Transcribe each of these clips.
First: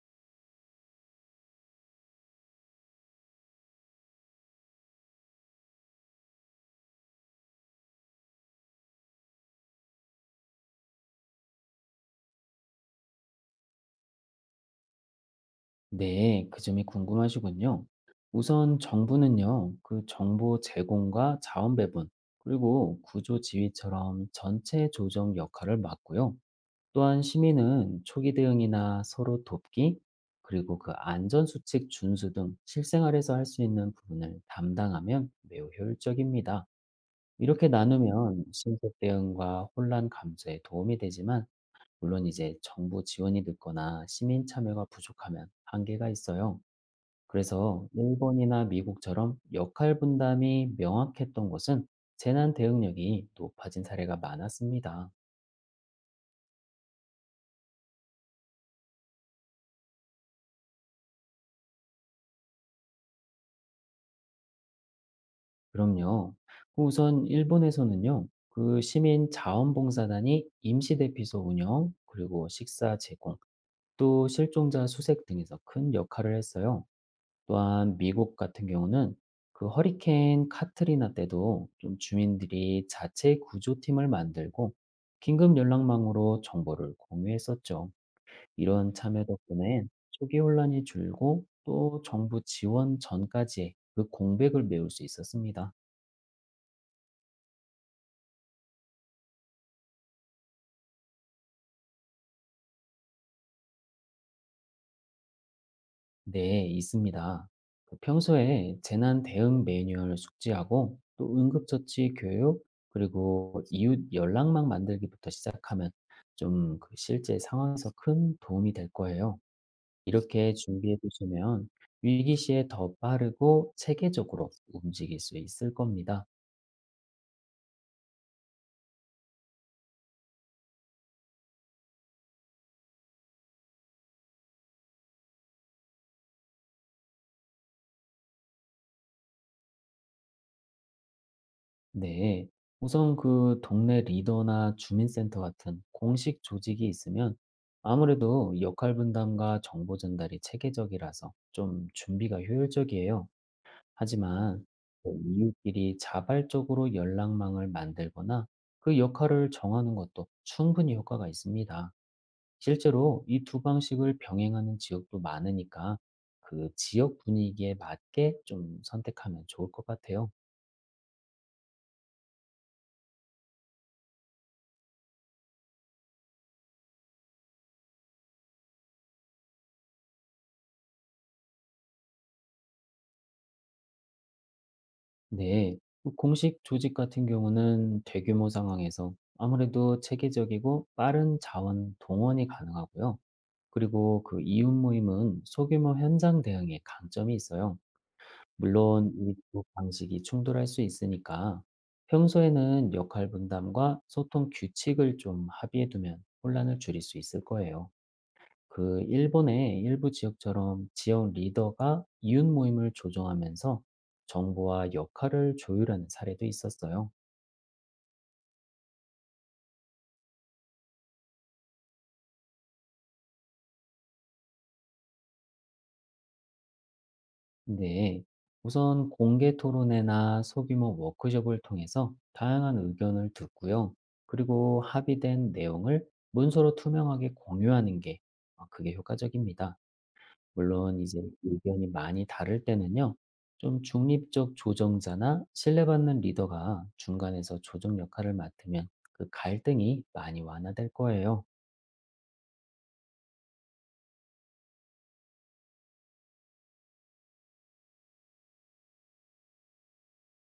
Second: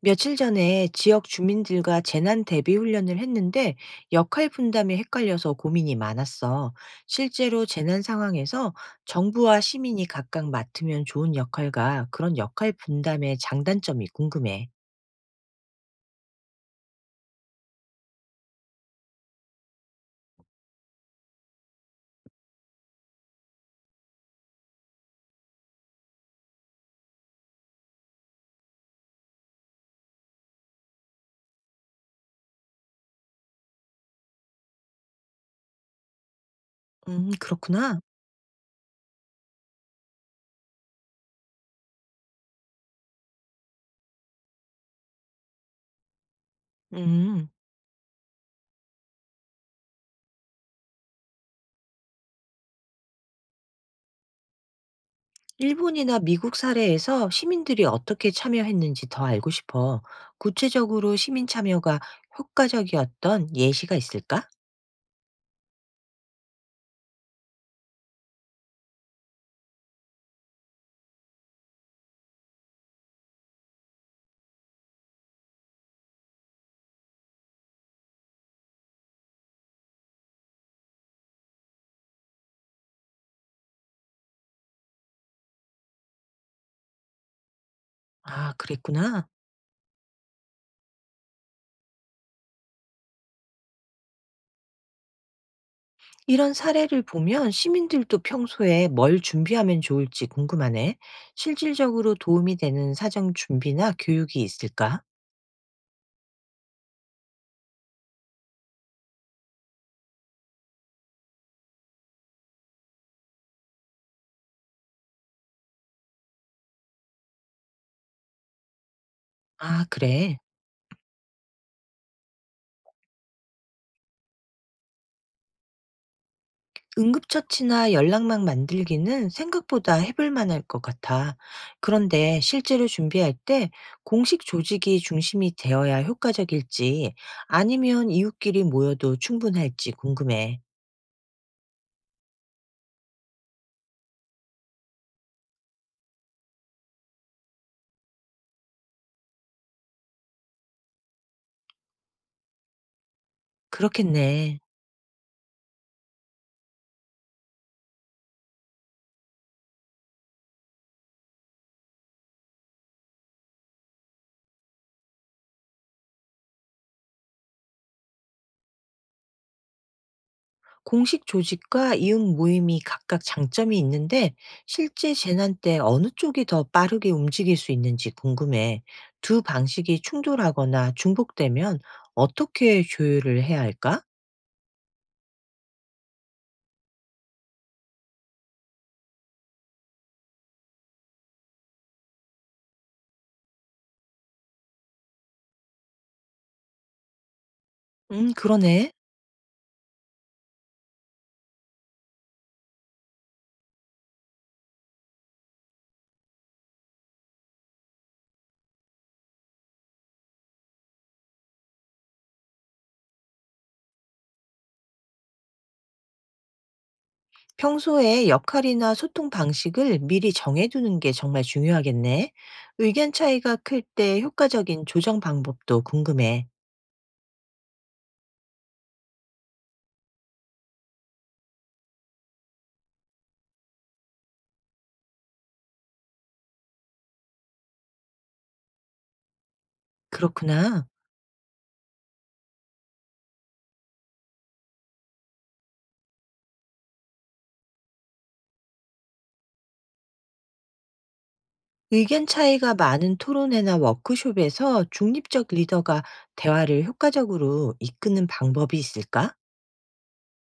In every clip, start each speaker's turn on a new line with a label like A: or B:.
A: 며칠 전에 지역 주민들과 재난 대비 훈련을 했는데 역할 분담이 헷갈려서 고민이 많았어. 실제로 재난 상황에서 정부와 시민이 각각 맡으면 좋은 역할과 그런 역할 분담의 장단점이 궁금해.
B: 네, 그 점이 궁금하시군요. 우선 정부는요, 그 정보 제공과 자원 배분, 그리고 구조 지휘처럼 전체 조정 역할을 맡고요. 또한 시민은 초기 대응이나 서로 돕기, 그리고 그 안전수칙 준수 등 실생활에서 할 수 있는 부분을 담당하면 매우 효율적입니다. 이렇게
A: 그렇구나.
B: 나누면 신속 대응과 혼란 감소에 도움이 되지만, 물론 이제 정부 지원이 늦거나 시민 참여가 부족하면 한계가 있어요.
A: 음.
B: 그래서 일본이나 미국처럼 역할 분담이 명확했던 곳은 재난 대응력이 높아진 사례가 많았습니다.
A: 일본이나 미국 사례에서 시민들이 어떻게 참여했는지 더 알고 싶어. 구체적으로 시민 참여가 효과적이었던 예시가 있을까?
B: 그럼요. 우선 일본에서는요, 그 시민 자원봉사단이 임시대피소 운영, 그리고 식사 제공, 또 실종자 수색 등에서 큰 역할을 했어요. 또한 미국 같은 경우는 그 허리케인 카트리나 때도 좀 주민들이 자체 구조팀을 만들고 긴급 연락망으로 정보를 공유했었죠.
A: 아,
B: 이런 참여
A: 그랬구나.
B: 덕분에 초기 혼란이 줄고 또 정부 지원 전까지 그 공백을 메울 수 있었습니다.
A: 이런 사례를 보면 시민들도 평소에 뭘 준비하면 좋을지 궁금하네. 실질적으로 도움이 되는 사정 준비나 교육이 있을까?
B: 네, 있습니다. 그 평소에 재난 대응 매뉴얼 숙지하고 또 응급처치 교육 그리고 이웃 연락망 만들기부터 시작하면 좀 그 실제 상황에서 큰 도움이 될 거예요.
A: 아, 그래.
B: 이렇게 준비해 두시면 위기 시에 더 빠르고 체계적으로 움직일 수 있을 겁니다.
A: 응급처치나 연락망 만들기는 생각보다 해볼 만할 것 같아. 그런데 실제로 준비할 때 공식 조직이 중심이 되어야 효과적일지 아니면 이웃끼리 모여도 충분할지 궁금해.
B: 네, 우선 그 동네 리더나 주민센터 같은 공식 조직이 있으면 아무래도 역할 분담과 정보 전달이 체계적이라서 좀 준비가 효율적이에요.
A: 그렇겠네.
B: 하지만 또 이웃끼리 자발적으로 연락망을 만들거나 그 역할을 정하는 것도 충분히 효과가 있습니다. 실제로 이 두 방식을 병행하는 지역도 많으니까 그 지역 분위기에 맞게 좀 선택하면 좋을 것 같아요.
A: 공식 조직과 이웃 모임이 각각 장점이 있는데 실제 재난 때 어느 쪽이 더 빠르게 움직일 수 있는지 궁금해. 두 방식이 충돌하거나 중복되면 어떻게 조율을 해야 할까?
B: 네, 그 공식 조직 같은 경우는 대규모 상황에서 아무래도 체계적이고 빠른 자원 동원이 가능하고요. 그리고 그 이웃 모임은 소규모 현장 대응에 강점이 있어요.
A: 그러네.
B: 물론 이 두 방식이 충돌할 수 있으니까 평소에는 역할 분담과 소통 규칙을 좀 합의해 두면 혼란을 줄일 수 있을 거예요. 그 일본의 일부 지역처럼 지역 리더가 이웃 모임을 조정하면서 정보와 역할을 조율하는 사례도 있었어요.
A: 평소에 역할이나 소통 방식을 미리 정해두는 게 정말 중요하겠네. 의견 차이가 클 때 효과적인 조정 방법도 궁금해.
B: 근데 우선 공개 토론회나 소규모 워크숍을 통해서 다양한 의견을 듣고요. 그리고 합의된 내용을 문서로 투명하게 공유하는 게 그게 효과적입니다.
A: 그렇구나.
B: 물론 이제 의견이 많이 다를 때는요. 좀 중립적 조정자나 신뢰받는 리더가 중간에서 조정 역할을 맡으면 그 갈등이 많이 완화될 거예요.
A: 의견 차이가 많은 토론회나 워크숍에서 중립적 리더가 대화를 효과적으로 이끄는 방법이 있을까?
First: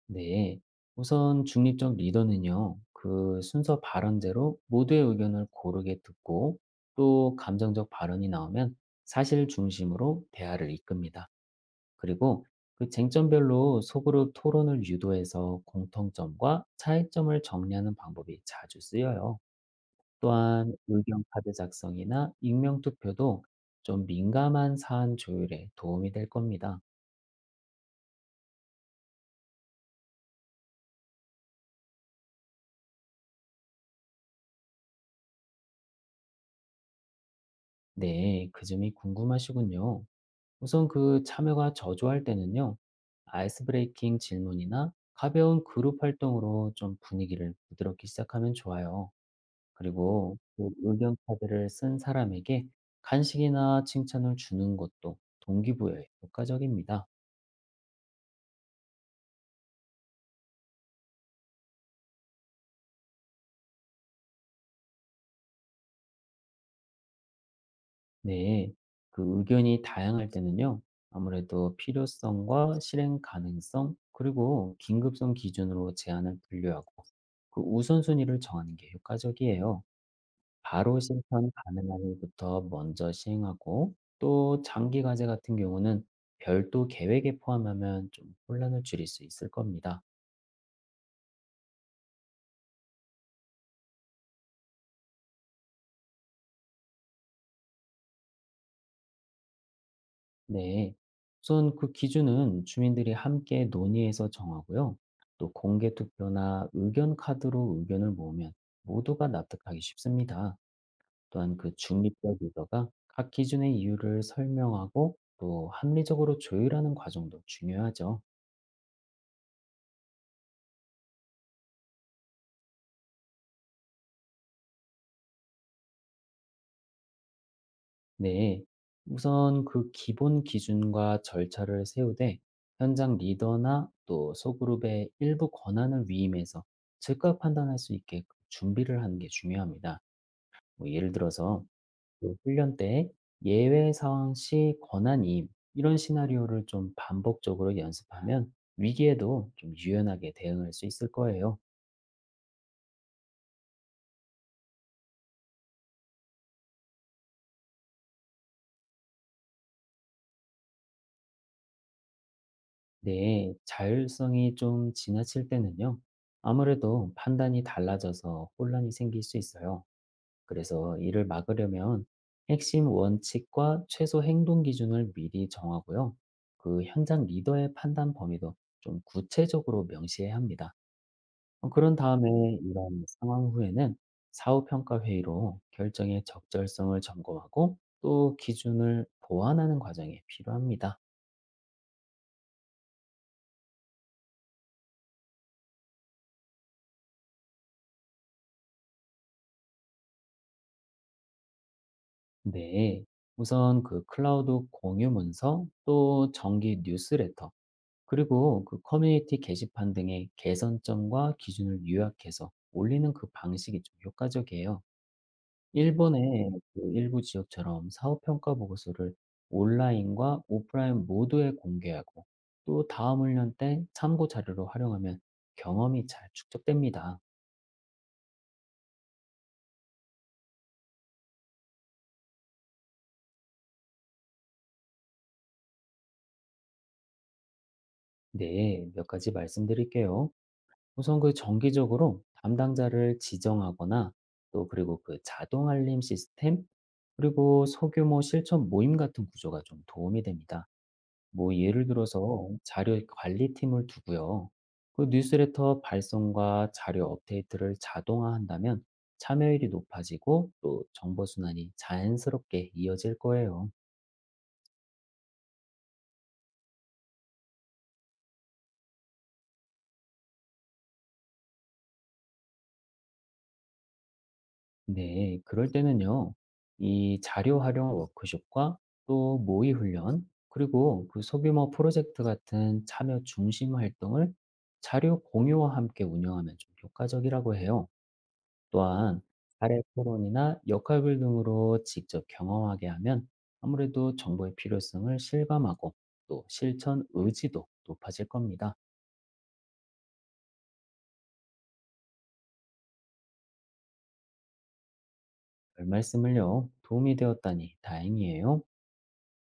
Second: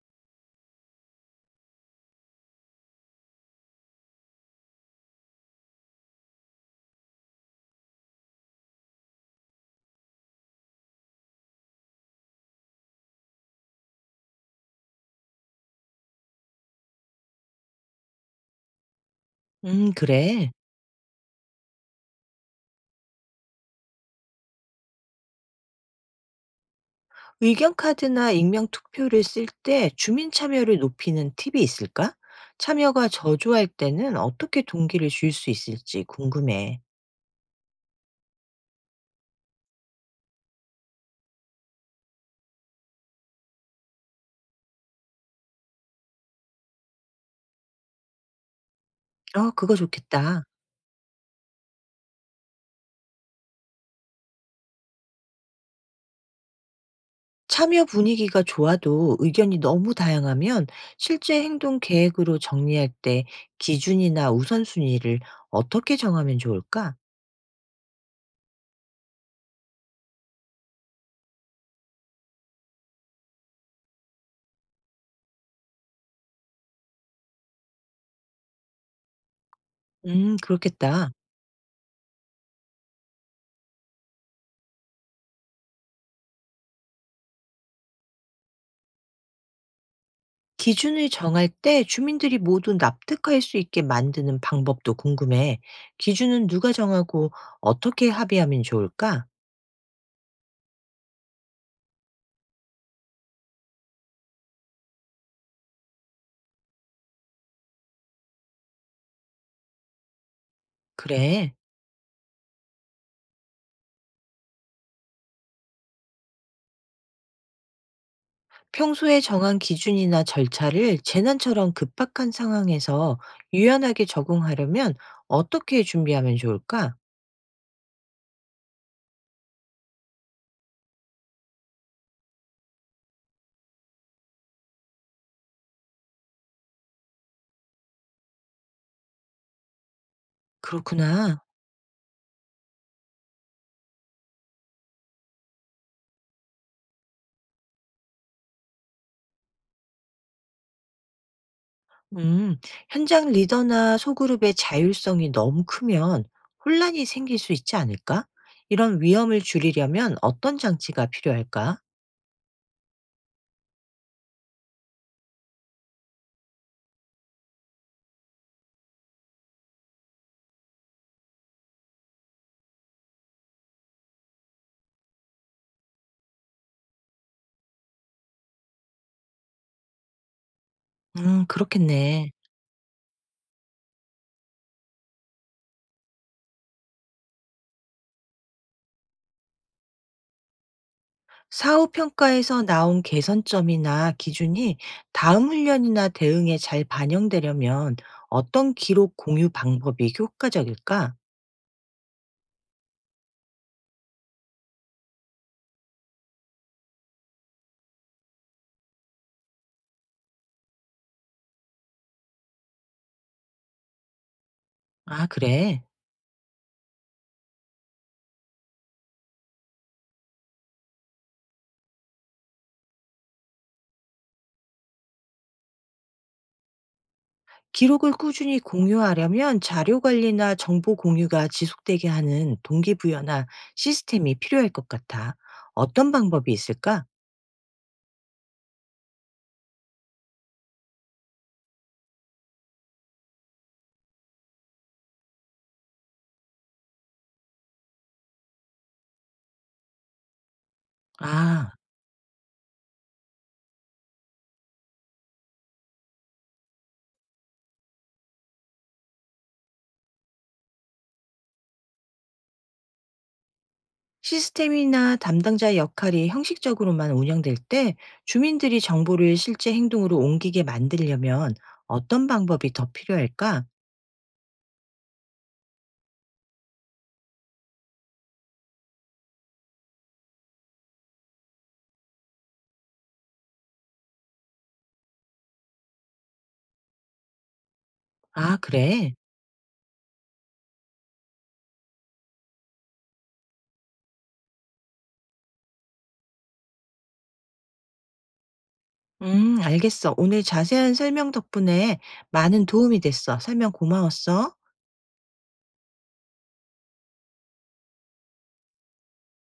B: 네. 우선 중립적 리더는요. 그 순서 발언제로 모두의 의견을 고르게 듣고 또 감정적 발언이 나오면 사실 중심으로 대화를 이끕니다. 그리고 그 쟁점별로 소그룹 토론을 유도해서 공통점과 차이점을 정리하는 방법이 자주 쓰여요.
A: 그래.
B: 또한 의견 카드 작성이나 익명 투표도 좀 민감한 사안 조율에 도움이 될 겁니다.
A: 의견 카드나 익명 투표를 쓸 때 주민 참여를 높이는 팁이 있을까? 참여가 저조할 때는 어떻게 동기를 줄 수 있을지 궁금해.
B: 네, 그 점이 궁금하시군요. 우선 그 참여가 저조할 때는요, 아이스 브레이킹 질문이나 가벼운 그룹 활동으로 좀 분위기를 부드럽게 시작하면 좋아요.
A: 어, 그거
B: 그리고
A: 좋겠다.
B: 그 의견 카드를 쓴 사람에게 간식이나 칭찬을 주는 것도 동기부여에 효과적입니다.
A: 참여 분위기가 좋아도 의견이 너무 다양하면 실제 행동 계획으로 정리할 때 기준이나 우선순위를 어떻게 정하면 좋을까?
B: 네. 그 의견이 다양할 때는요. 아무래도 필요성과 실행 가능성, 그리고 긴급성 기준으로 제안을 분류하고 그 우선순위를 정하는 게 효과적이에요. 바로
A: 그렇겠다.
B: 실천 가능한 일부터 먼저 시행하고 또 장기 과제 같은 경우는 별도 계획에 포함하면 좀 혼란을 줄일 수 있을 겁니다.
A: 기준을 정할 때 주민들이 모두 납득할 수 있게 만드는 방법도 궁금해. 기준은 누가 정하고 어떻게 합의하면 좋을까?
B: 네. 우선 그 기준은 주민들이 함께 논의해서 정하고요. 또 공개 투표나 의견 카드로 의견을 모으면 모두가 납득하기 쉽습니다.
A: 그래.
B: 또한 그 중립적 리더가 각 기준의 이유를 설명하고 또 합리적으로 조율하는 과정도 중요하죠.
A: 평소에 정한 기준이나 절차를 재난처럼 급박한 상황에서 유연하게 적용하려면 어떻게 준비하면 좋을까?
B: 네. 우선 그 기본 기준과 절차를 세우되 현장 리더나 또 소그룹의 일부 권한을 위임해서 즉각 판단할 수 있게 그 준비를 하는 게 중요합니다. 뭐 예를
A: 그렇구나.
B: 들어서 그 훈련 때 예외 상황 시 권한 이임 이런 시나리오를 좀 반복적으로 연습하면 위기에도 좀 유연하게 대응할 수 있을 거예요.
A: 음, 현장 리더나 소그룹의 자율성이 너무 크면 혼란이 생길 수 있지 않을까? 이런 위험을 줄이려면 어떤 장치가 필요할까?
B: 네, 자율성이 좀 지나칠 때는요. 아무래도 판단이 달라져서 혼란이 생길 수 있어요. 그래서 이를 막으려면 핵심 원칙과 최소 행동 기준을 미리 정하고요. 그 현장 리더의 판단 범위도 좀 구체적으로 명시해야 합니다. 그런 다음에
A: 그렇겠네.
B: 이런 상황 후에는 사후 평가 회의로 결정의 적절성을 점검하고 또 기준을 보완하는 과정이 필요합니다.
A: 사후 평가에서 나온 개선점이나 기준이 다음 훈련이나 대응에 잘 반영되려면 어떤 기록 공유 방법이 효과적일까?
B: 네. 우선 그 클라우드 공유 문서, 또 정기 뉴스레터, 그리고 그 커뮤니티 게시판 등의 개선점과 기준을 요약해서 올리는 그 방식이 좀 효과적이에요.
A: 아, 그래.
B: 일본의 그 일부 지역처럼 사업 평가 보고서를 온라인과 오프라인 모두에 공개하고 또 다음 훈련 때 참고 자료로 활용하면 경험이 잘 축적됩니다.
A: 기록을 꾸준히 공유하려면 자료 관리나 정보 공유가 지속되게 하는 동기부여나 시스템이 필요할 것 같아. 어떤 방법이 있을까?
B: 네, 몇 가지 말씀드릴게요. 우선 그 정기적으로 담당자를 지정하거나 또 그리고 그 자동 알림 시스템 그리고 소규모 실천 모임 같은 구조가 좀 도움이 됩니다. 뭐
A: 아,
B: 예를 들어서 자료 관리팀을 두고요. 그 뉴스레터 발송과 자료 업데이트를 자동화한다면 참여율이 높아지고 또 정보 순환이 자연스럽게 이어질 거예요.
A: 시스템이나 담당자 역할이 형식적으로만 운영될 때 주민들이 정보를 실제 행동으로 옮기게 만들려면 어떤 방법이 더 필요할까?
B: 네, 그럴 때는요. 이 자료 활용 워크숍과 또 모의 훈련, 그리고 그 소규모 프로젝트 같은 참여 중심 활동을 자료 공유와 함께 운영하면 좀 효과적이라고 해요.
A: 아, 그래.
B: 또한 사례 토론이나 역할별 등으로 직접 경험하게 하면 아무래도 정보의 필요성을 실감하고 또 실천 의지도 높아질 겁니다.
A: 알겠어. 오늘 자세한 설명 덕분에 많은 도움이 됐어. 설명 고마웠어.
B: 별 말씀을요. 도움이 되었다니 다행이에요.